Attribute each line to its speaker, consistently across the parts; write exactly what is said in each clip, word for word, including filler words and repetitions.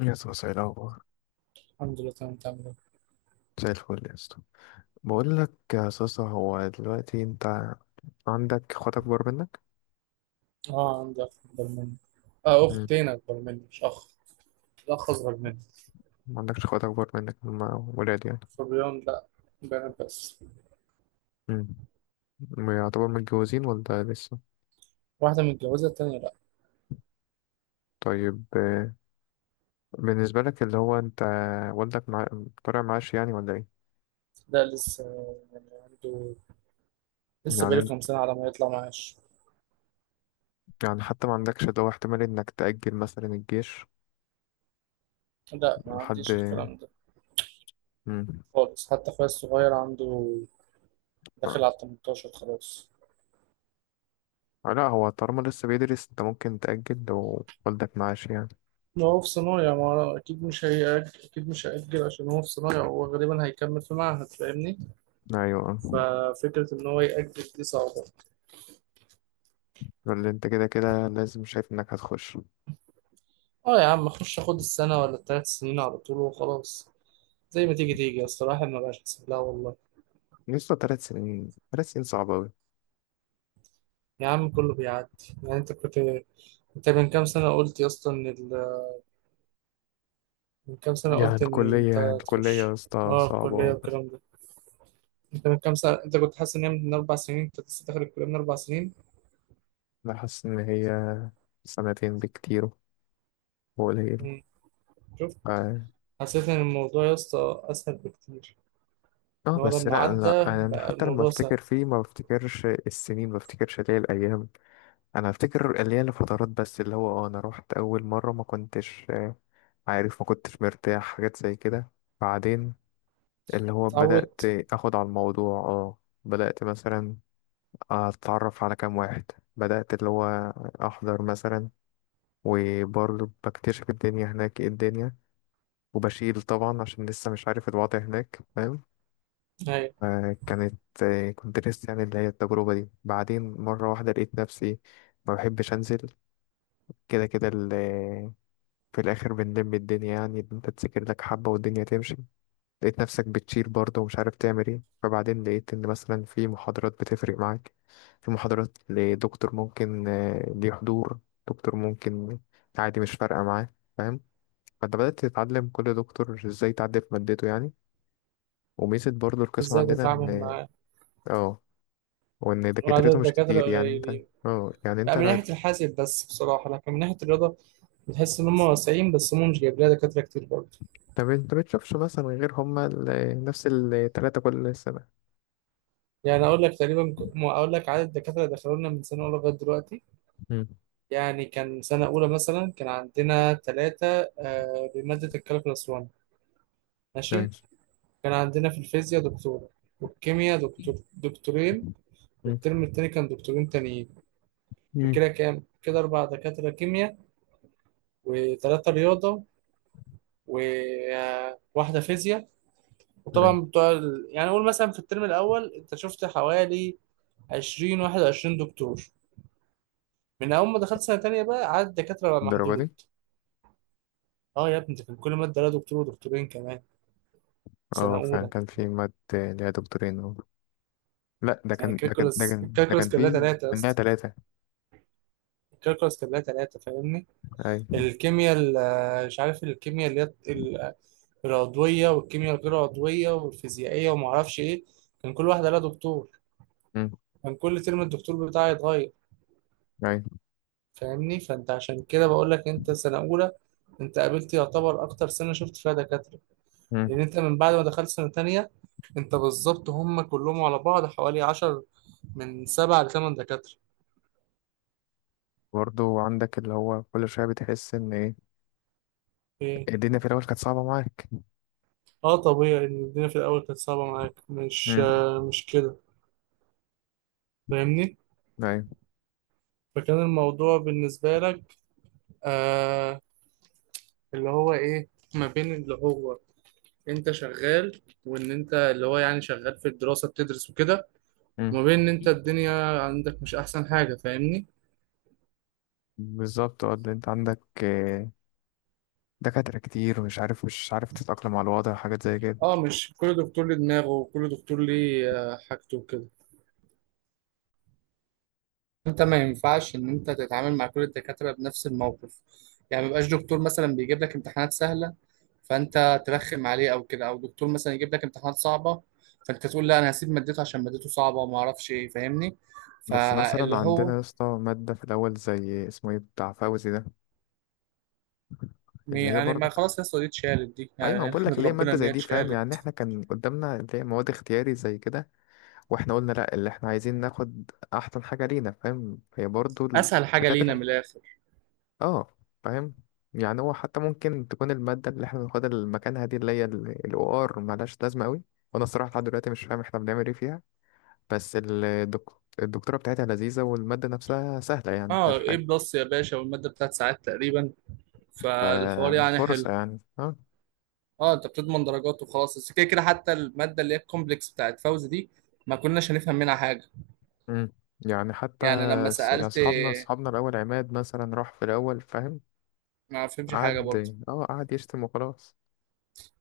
Speaker 1: يا اسطى ايه الاخبار؟
Speaker 2: الحمد لله، تمام. تعمل ايه؟
Speaker 1: زي الفل يا اسطى. بقول لك يا اسطى، هو دلوقتي انت عندك اخوات اكبر منك؟
Speaker 2: اه، عندي اخ اكبر مني. اه،
Speaker 1: مم.
Speaker 2: اختين اكبر مني مش اخ. الاخ اصغر مني.
Speaker 1: ما عندكش اخوات اكبر منك، هما ولاد يعني؟
Speaker 2: صبيان؟ لا، بنات بس.
Speaker 1: مم. يعتبر متجوزين ولا لسه؟
Speaker 2: واحده متجوزه، التانيه لا.
Speaker 1: طيب آه، بالنسبة لك اللي هو انت والدك مع... طالع معاش يعني ولا ايه؟
Speaker 2: ده لسه، يعني عنده لسه
Speaker 1: يعني
Speaker 2: بقاله كام
Speaker 1: انت-
Speaker 2: سنه على ما يطلع معاش.
Speaker 1: يعني حتى ما عندكش اللي هو احتمال انك تأجل مثلا الجيش
Speaker 2: لا، ما
Speaker 1: لحد
Speaker 2: عنديش الكلام ده
Speaker 1: مم.
Speaker 2: خالص. حتى اخويا الصغير عنده
Speaker 1: آه،
Speaker 2: داخل على تمنتاشر خلاص.
Speaker 1: لا هو طالما لسه بيدرس انت ممكن تأجل لو والدك معاش يعني.
Speaker 2: ما هو في صنايع، ما هو أكيد مش هيأجل، أكيد مش هيأجل عشان هو في صنايع. هو غالبا هيكمل في معهد، فاهمني؟
Speaker 1: ايوه،
Speaker 2: ففكرة إن هو يأجل دي صعبة.
Speaker 1: اللي انت كده كده لازم شايف انك هتخش.
Speaker 2: اه يا عم، اخش اخد السنة ولا التلات سنين على طول وخلاص. زي ما تيجي تيجي، اصل الواحد ما بقاش حاسب لها والله.
Speaker 1: لسه تلات سنين، تلات سنين صعبة أوي.
Speaker 2: يا عم، كله بيعدي. يعني انت كنت انت من كام سنة قلت يا اسطى ان ال... من كام سنة
Speaker 1: يعني
Speaker 2: قلت ان
Speaker 1: الكلية
Speaker 2: انت
Speaker 1: الكلية يا
Speaker 2: تخش.
Speaker 1: اسطى
Speaker 2: اه، الكلية
Speaker 1: صعبة.
Speaker 2: والكلام ده. انت من كام سنة، انت كنت حاسس ان هي من اربع سنين، انت لسه داخل الكلية من اربع سنين.
Speaker 1: أنا حاسس إن هي سنتين بكتير وقليل.
Speaker 2: مم. شفت،
Speaker 1: اه،
Speaker 2: حسيت ان الموضوع يا اسطى اسهل بكتير،
Speaker 1: آه،
Speaker 2: ان هو
Speaker 1: بس
Speaker 2: لما
Speaker 1: لا لا.
Speaker 2: عدى
Speaker 1: أنا
Speaker 2: بقى
Speaker 1: حتى لما
Speaker 2: الموضوع سهل.
Speaker 1: أفتكر فيه ما بفتكرش السنين، ما بفتكرش اللي هي الأيام. أنا أفتكر اللي هي الفترات بس، اللي هو اه أنا روحت أول مرة ما كنتش آه، عارف، ما كنتش مرتاح، حاجات زي كده. بعدين اللي هو بدأت
Speaker 2: اتعودت.
Speaker 1: أخد على الموضوع اه. بدأت مثلا اتعرف على كام واحد، بدأت اللي هو احضر مثلا، وبرضه بكتشف الدنيا هناك، ايه الدنيا، وبشيل طبعا عشان لسه مش عارف الوضع هناك، فاهم؟
Speaker 2: ايوه،
Speaker 1: آه، كانت آه، كنت لسه يعني اللي هي التجربة دي. بعدين مرة واحدة لقيت نفسي ما بحبش انزل. كده كده ال- في الاخر بنلم الدنيا، يعني انت تذاكر لك حبة والدنيا تمشي. لقيت نفسك بتشيل برضه ومش عارف تعمل ايه. فبعدين لقيت ان مثلا في محاضرات بتفرق معاك، في محاضرات لدكتور ممكن آه، ليه حضور، دكتور ممكن عادي مش فارقة معاه، فاهم؟ فانت بدأت تتعلم كل دكتور ازاي تعدي في مادته يعني. وميزة برضه القسم
Speaker 2: ازاي
Speaker 1: عندنا
Speaker 2: تتعامل
Speaker 1: ان
Speaker 2: معاه
Speaker 1: اه، وان
Speaker 2: وعدد
Speaker 1: دكاترته مش
Speaker 2: الدكاترة
Speaker 1: كتير، يعني انت
Speaker 2: قليلين.
Speaker 1: اه، يعني
Speaker 2: لا،
Speaker 1: انت
Speaker 2: من
Speaker 1: لا-
Speaker 2: ناحية الحاسب بس بصراحة، لكن من ناحية الرياضة بتحس إن هم واسعين، بس هم مش جايب لها دكاترة كتير برضه.
Speaker 1: طب انت بتشوفش مثلا غير هما ال- نفس التلاتة كل سنة؟
Speaker 2: يعني أقول لك تقريبا، ك- م- أقول لك عدد الدكاترة اللي دخلوا لنا من سنة أولى لغاية دلوقتي.
Speaker 1: امم.
Speaker 2: يعني كان سنة أولى مثلا كان عندنا ثلاثة، آه، بمادة الكالكولاس واحد، ماشي.
Speaker 1: نايس.
Speaker 2: كان عندنا في الفيزياء دكتور، والكيمياء دكتور دكتورين.
Speaker 1: مم.
Speaker 2: والترم التاني كان دكتورين تانيين.
Speaker 1: مم.
Speaker 2: فكده كام؟ كده أربع دكاترة كيمياء، وثلاثة رياضة، وواحدة فيزياء.
Speaker 1: نايس.
Speaker 2: وطبعا بتوع ال- يعني قول مثلا في الترم الاول انت شفت حوالي عشرين واحد وعشرين دكتور. من اول ما دخلت سنه تانية بقى عدد الدكاتره بقى
Speaker 1: الدرجة
Speaker 2: محدود.
Speaker 1: دي؟
Speaker 2: اه يا ابني، ده كان كل ماده لها دكتور ودكتورين كمان، سنه
Speaker 1: اه فعلا
Speaker 2: اولى.
Speaker 1: كان في ماد ليها دكتورين اه. لا ده
Speaker 2: يعني
Speaker 1: كان، ده كان ده
Speaker 2: الكالكولس
Speaker 1: كان ده
Speaker 2: الكالكولس
Speaker 1: كان
Speaker 2: كان لها
Speaker 1: في.
Speaker 2: ثلاثه يا
Speaker 1: ليها
Speaker 2: اسطى.
Speaker 1: تلاتة.
Speaker 2: الكالكولس كان لها ثلاثه، فاهمني؟
Speaker 1: أي.
Speaker 2: الكيمياء ال- مش عارف، الكيمياء اللي هي ال- العضويه والكيمياء الغير عضويه والفيزيائيه وما اعرفش ايه، كان كل واحده لها دكتور.
Speaker 1: أمم،
Speaker 2: كان كل ترم الدكتور بتاعي يتغير،
Speaker 1: أي.
Speaker 2: فاهمني؟ فانت عشان كده بقول لك، انت سنه اولى انت قابلت يعتبر اكتر سنه شفت فيها دكاتره.
Speaker 1: أمم.
Speaker 2: لان انت من بعد ما دخلت سنه تانية، انت بالظبط هم كلهم على بعض حوالي عشرة، من سبعة ل تمانية دكاتره.
Speaker 1: برضه عندك اللي هو كل شوية بتحس إن إيه،
Speaker 2: ايه؟
Speaker 1: الدنيا في الأول كانت صعبة معاك.
Speaker 2: اه طبيعي ان الدنيا في الاول كانت صعبه معاك، مش
Speaker 1: أمم،
Speaker 2: آه مش كده؟ فاهمني.
Speaker 1: أي.
Speaker 2: فكان الموضوع بالنسبه لك آه اللي هو ايه، ما بين اللي هو انت شغال، وان انت اللي هو يعني شغال في الدراسه بتدرس وكده،
Speaker 1: أمم.
Speaker 2: وما بين ان انت الدنيا عندك مش احسن حاجة، فاهمني؟
Speaker 1: بالظبط اه، اللي أنت عندك آه، دكاترة كتير ومش عارف، مش عارف تتأقلم على الوضع، حاجات زي كده.
Speaker 2: اه، مش كل دكتور ليه دماغه، وكل دكتور ليه آه، حاجته وكده. انت ما ينفعش ان انت تتعامل مع كل الدكاترة بنفس الموقف. يعني ما يبقاش دكتور مثلا بيجيب لك امتحانات سهلة فانت ترخم عليه او كده، او دكتور مثلا يجيب لك امتحانات صعبة فانت تقول لا انا هسيب مادته عشان مادته صعبة وما اعرفش ايه، فاهمني؟
Speaker 1: بس مثلا
Speaker 2: فاللي
Speaker 1: عندنا
Speaker 2: هو
Speaker 1: يا اسطى مادة في الأول زي اسمه إيه بتاع فوزي ده،
Speaker 2: يعني
Speaker 1: اللي هي
Speaker 2: يعني
Speaker 1: برضه
Speaker 2: ما
Speaker 1: ك-
Speaker 2: خلاص يا اسطى، دي اتشالت، دي
Speaker 1: ايوه
Speaker 2: يعني
Speaker 1: بقول لك
Speaker 2: نحمد
Speaker 1: ليه
Speaker 2: ربنا
Speaker 1: ماده
Speaker 2: ان
Speaker 1: زي
Speaker 2: هي
Speaker 1: دي، فاهم؟ يعني
Speaker 2: اتشالت.
Speaker 1: احنا كان قدامنا اللي هي مواد اختياري زي كده، واحنا قلنا لا اللي احنا عايزين ناخد احسن حاجة لينا، فاهم؟ هي برضو
Speaker 2: اسهل حاجة لينا من
Speaker 1: الدكاترة
Speaker 2: الاخر.
Speaker 1: اه فاهم. يعني هو حتى ممكن تكون المادة اللي احنا بناخدها مكانها دي، اللي هي ال او ار، ملهاش لازمة قوي. وانا الصراحة لحد دلوقتي مش فاهم احنا بنعمل ايه فيها. بس الدك... الدكتورة بتاعتها لذيذة، والمادة نفسها سهلة، يعني
Speaker 2: اه
Speaker 1: مفيهاش
Speaker 2: ايه
Speaker 1: حاجة.
Speaker 2: بلس يا باشا، والماده بتاعت ساعات تقريبا، فالحوار يعني حلو.
Speaker 1: ففرصة يعني اه.
Speaker 2: اه، انت بتضمن درجات وخلاص. بس كده كده حتى الماده اللي هي الكومبلكس بتاعت فوز دي ما كناش هنفهم منها حاجه.
Speaker 1: مم. يعني حتى
Speaker 2: يعني لما
Speaker 1: ص- يعني
Speaker 2: سالت،
Speaker 1: اصحابنا اصحابنا الاول عماد مثلا راح في الاول فاهم.
Speaker 2: ما فهمش حاجه
Speaker 1: قعد
Speaker 2: برضه.
Speaker 1: اه، قعد يشتم وخلاص.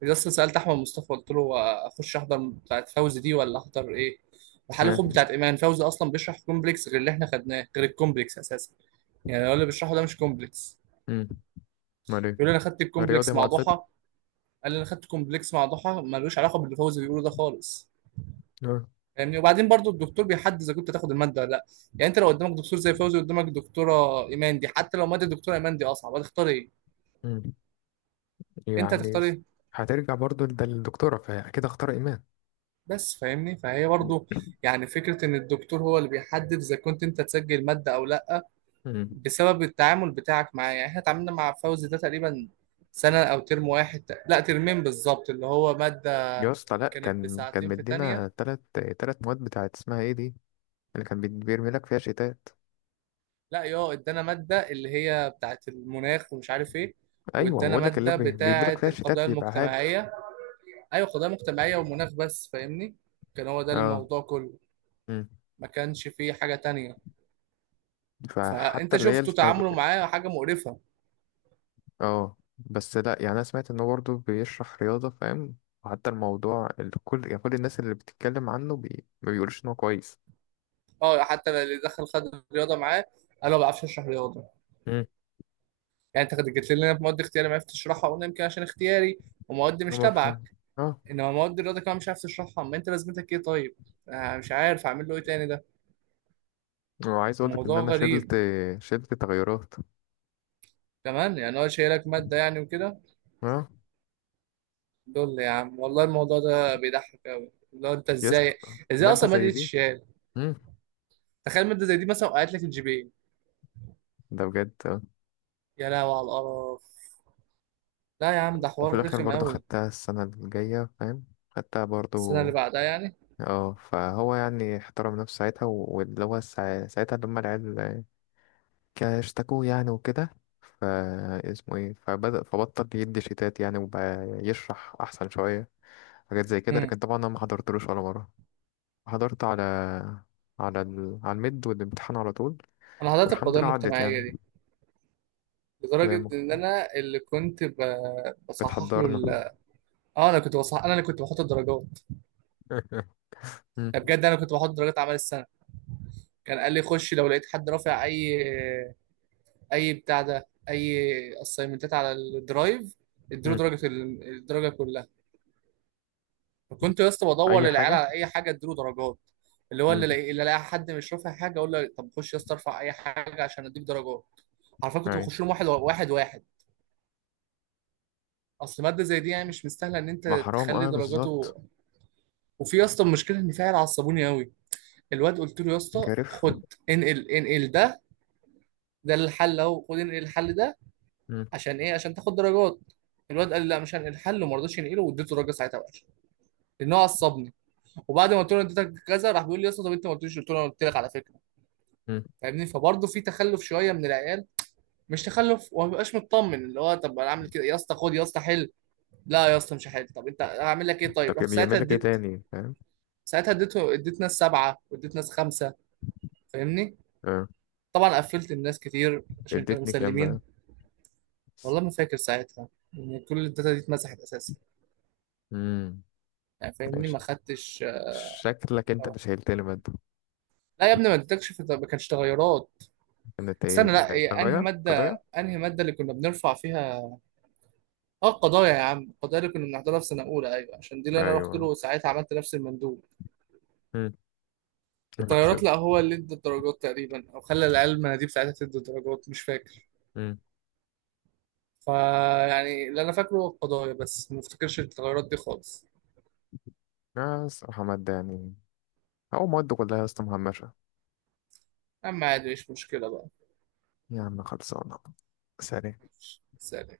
Speaker 2: لسه سالت احمد مصطفى، قلت له هو اخش احضر بتاعت فوز دي ولا احضر ايه، وحل
Speaker 1: مم.
Speaker 2: خد بتاعت ايمان. فوزي اصلا بيشرح كومبلكس غير اللي احنا خدناه، غير الكومبلكس اساسا. يعني هو اللي بيشرحه ده مش كومبلكس.
Speaker 1: مم. امال؟
Speaker 2: يقول لي انا خدت
Speaker 1: رياضي
Speaker 2: الكومبلكس مع
Speaker 1: معادلته.
Speaker 2: ضحى، قال لي انا خدت كومبلكس مع ضحى ملوش علاقه باللي فوزي بيقوله ده خالص،
Speaker 1: آه.
Speaker 2: فاهمني؟ وبعدين برضو الدكتور بيحدد اذا كنت تاخد الماده ولا لا. يعني انت لو قدامك دكتور زي فوزي، قدامك دكتوره ايمان دي، حتى لو ماده الدكتوره ايمان دي اصعب، هتختار ايه؟
Speaker 1: مم.
Speaker 2: انت
Speaker 1: يعني
Speaker 2: هتختار ايه؟
Speaker 1: هترجع برضو لد- للدكتورة، فأكيد اختار إيمان.
Speaker 2: بس فاهمني، فهي برضو، يعني فكره ان الدكتور هو اللي بيحدد اذا كنت انت تسجل ماده او لا،
Speaker 1: مم.
Speaker 2: بسبب التعامل بتاعك معاه. يعني احنا اتعاملنا مع فوزي ده تقريبا سنه، او ترم واحد، لا ترمين بالظبط، اللي هو ماده
Speaker 1: يا اسطى لأ،
Speaker 2: كانت
Speaker 1: كان كان
Speaker 2: بساعتين في
Speaker 1: مدينا
Speaker 2: تانية.
Speaker 1: تلات، تلات مواد بتاعت اسمها ايه دي، اللي كان بي- بيرمي لك فيها شيتات.
Speaker 2: لا، يا ادانا ماده اللي هي بتاعت المناخ ومش عارف ايه،
Speaker 1: أيوة
Speaker 2: وادانا
Speaker 1: بقول لك اللي
Speaker 2: ماده
Speaker 1: بي- بيديلك
Speaker 2: بتاعت
Speaker 1: فيها شيتات
Speaker 2: القضايا
Speaker 1: بيبيعها لك.
Speaker 2: المجتمعيه. ايوه، قضيه مجتمعيه ومناخ بس، فاهمني؟ كان هو ده
Speaker 1: اه.
Speaker 2: الموضوع كله،
Speaker 1: مم.
Speaker 2: ما كانش فيه حاجه تانية.
Speaker 1: فحتى
Speaker 2: فانت
Speaker 1: اللي هي
Speaker 2: شفته
Speaker 1: الت-
Speaker 2: تعامله معاه حاجه مقرفه.
Speaker 1: اه بس لأ، يعني أنا سمعت إنه برضو بيشرح رياضة فاهم. وحتى الموضوع اللي كل يعني كل الناس اللي بتتكلم عنه بي... ما بيقولوش إن هو كويس.
Speaker 2: اه، حتى اللي دخل خد رياضه معاه قال له ما بعرفش اشرح رياضه.
Speaker 1: مم.
Speaker 2: يعني انت جيت لنا في مواد اختياري ما عرفتش تشرحها، قلنا يمكن عشان اختياري ومواد مش
Speaker 1: هما فاهم
Speaker 2: تبعك،
Speaker 1: اه.
Speaker 2: انما مواد الرياضه كمان مش عارف تشرحها، ما انت لازمتك ايه طيب؟ آه مش عارف اعمل له ايه تاني ده،
Speaker 1: وعايز اقول لك ان
Speaker 2: موضوع
Speaker 1: انا
Speaker 2: غريب.
Speaker 1: شلت، شلت تغيرات
Speaker 2: كمان يعني هو شايلك ماده يعني وكده.
Speaker 1: اه.
Speaker 2: دول يا عم والله الموضوع ده بيضحك قوي، لو انت
Speaker 1: يس.
Speaker 2: ازاي، ازاي
Speaker 1: ماده
Speaker 2: اصلا ما
Speaker 1: زي دي؟
Speaker 2: اديتش.
Speaker 1: امم.
Speaker 2: تخيل مادة زي دي مثلا وقعت لك الجي بي اي،
Speaker 1: ده بجد آه.
Speaker 2: يا لهوي على القرف. لا يا عم، ده
Speaker 1: وفي
Speaker 2: حوار
Speaker 1: الاخر
Speaker 2: رخم
Speaker 1: برضه
Speaker 2: قوي.
Speaker 1: خدتها السنه الجايه فاهم، خدتها
Speaker 2: السنة
Speaker 1: برضه
Speaker 2: اللي بعدها يعني.
Speaker 1: اه. فهو يعني احترم نفسه ساعتها و- واللي هو سا- ساعتها لما العيال كا- اشتكوه يعني وكده، فا اسمه ايه، فبدأ، فبطل يدي شيتات يعني، وبقى يشرح احسن شويه، حاجات زي كده.
Speaker 2: امم
Speaker 1: لكن طبعا انا ما حضرتلوش ولا مره. حضرت على، على ال... على الميد والامتحان على طول،
Speaker 2: انا حضرت
Speaker 1: والحمد
Speaker 2: القضايا
Speaker 1: لله عدت
Speaker 2: المجتمعية
Speaker 1: يعني.
Speaker 2: دي، لدرجة
Speaker 1: كلامك.
Speaker 2: ان انا اللي كنت ب... بصحح له
Speaker 1: بتحضرنا.
Speaker 2: ال... اه، انا كنت بصحح، انا اللي كنت بحط الدرجات.
Speaker 1: مم.
Speaker 2: ده بجد، انا كنت بحط درجات اعمال السنة. كان قال لي خش لو لقيت حد رافع اي، اي بتاع ده، اي اسايمنتات على الدرايف، اديله
Speaker 1: مم.
Speaker 2: درجة ال- الدرجة كلها. كنت يا اسطى بدور
Speaker 1: أي
Speaker 2: للعيال
Speaker 1: حاجة.
Speaker 2: على اي حاجه اديله درجات. اللي هو
Speaker 1: مم.
Speaker 2: اللي لاقي اللي لاقي حد مش رافع حاجه اقول له طب خش يا اسطى، ارفع اي حاجه عشان اديك درجات. عارفين، كنت
Speaker 1: أيوة.
Speaker 2: بخش لهم واحد واحد واحد. اصل ماده زي دي يعني مش مستاهله ان انت
Speaker 1: ما حرام
Speaker 2: تخلي
Speaker 1: أه
Speaker 2: درجاته.
Speaker 1: بالظبط.
Speaker 2: وفي يا اسطى المشكله، ان في عيال عصبوني قوي. الواد قلت له يا اسطى
Speaker 1: كارف.
Speaker 2: خد، انقل انقل ده، ده الحل اهو، خد انقل الحل ده.
Speaker 1: مم.
Speaker 2: عشان ايه؟ عشان تاخد درجات. الواد قال لي لا مش هنقل الحل، وما رضاش ينقله، واديته درجه ساعتها وحشه لان هو عصبني. وبعد ما قلت له اديتك كذا، راح بيقول لي يا اسطى طب انت ما قلتليش، قلت له انا قلت لك على فكره،
Speaker 1: مم.
Speaker 2: فاهمني؟ فبرضه في تخلف شويه من العيال، مش تخلف، وما ببقاش مطمن اللي هو طب انا اعمل كده يا اسطى، خد يا اسطى حل. لا يا اسطى مش هحل، طب انت هعمل لك ايه
Speaker 1: طب
Speaker 2: طيب؟ رحت ساعتها
Speaker 1: بيعمل لك إيه
Speaker 2: اديت
Speaker 1: تاني فاهم؟
Speaker 2: ساعتها اديت اديت ناس سبعه واديت ناس خمسه، فاهمني؟
Speaker 1: أه.
Speaker 2: طبعا قفلت الناس كتير عشان كانوا
Speaker 1: اديتني كام
Speaker 2: مسلمين.
Speaker 1: بقى؟
Speaker 2: والله ما فاكر ساعتها، ان كل الداتا دي اتمسحت اساسا،
Speaker 1: مم.
Speaker 2: يعني فاهمني،
Speaker 1: ماشي.
Speaker 2: ما خدتش لا.
Speaker 1: شكلك أنت اللي شايلتني مادة.
Speaker 2: يا ابني ما اديتكش في- ما كانش تغيرات.
Speaker 1: كانت إيه؟
Speaker 2: استنى لا إيه، انهي
Speaker 1: قضايا، قضايا.
Speaker 2: ماده انهي ماده اللي كنا بنرفع فيها؟ اه القضايا، يا عم القضايا اللي كنا بنحضرها في سنه اولى. ايوه عشان دي اللي انا رحت
Speaker 1: أيوة.
Speaker 2: له ساعتها، عملت نفس المندوب.
Speaker 1: مم.
Speaker 2: الطيارات، لا
Speaker 1: شفت.
Speaker 2: هو اللي ادى الدرجات تقريبا، او خلى العيال المناديب ساعتها تدي الدرجات، مش فاكر.
Speaker 1: مم.
Speaker 2: فيعني اللي انا فاكره هو القضايا بس، ما افتكرش التغيرات دي خالص.
Speaker 1: آه الصراحة مادة يعني، أو مواد كلها يا اسطى مهمشة.
Speaker 2: اما عادي مش مشكله بقى.
Speaker 1: يا عم خلصانة. سلام.
Speaker 2: ماشي، سلام.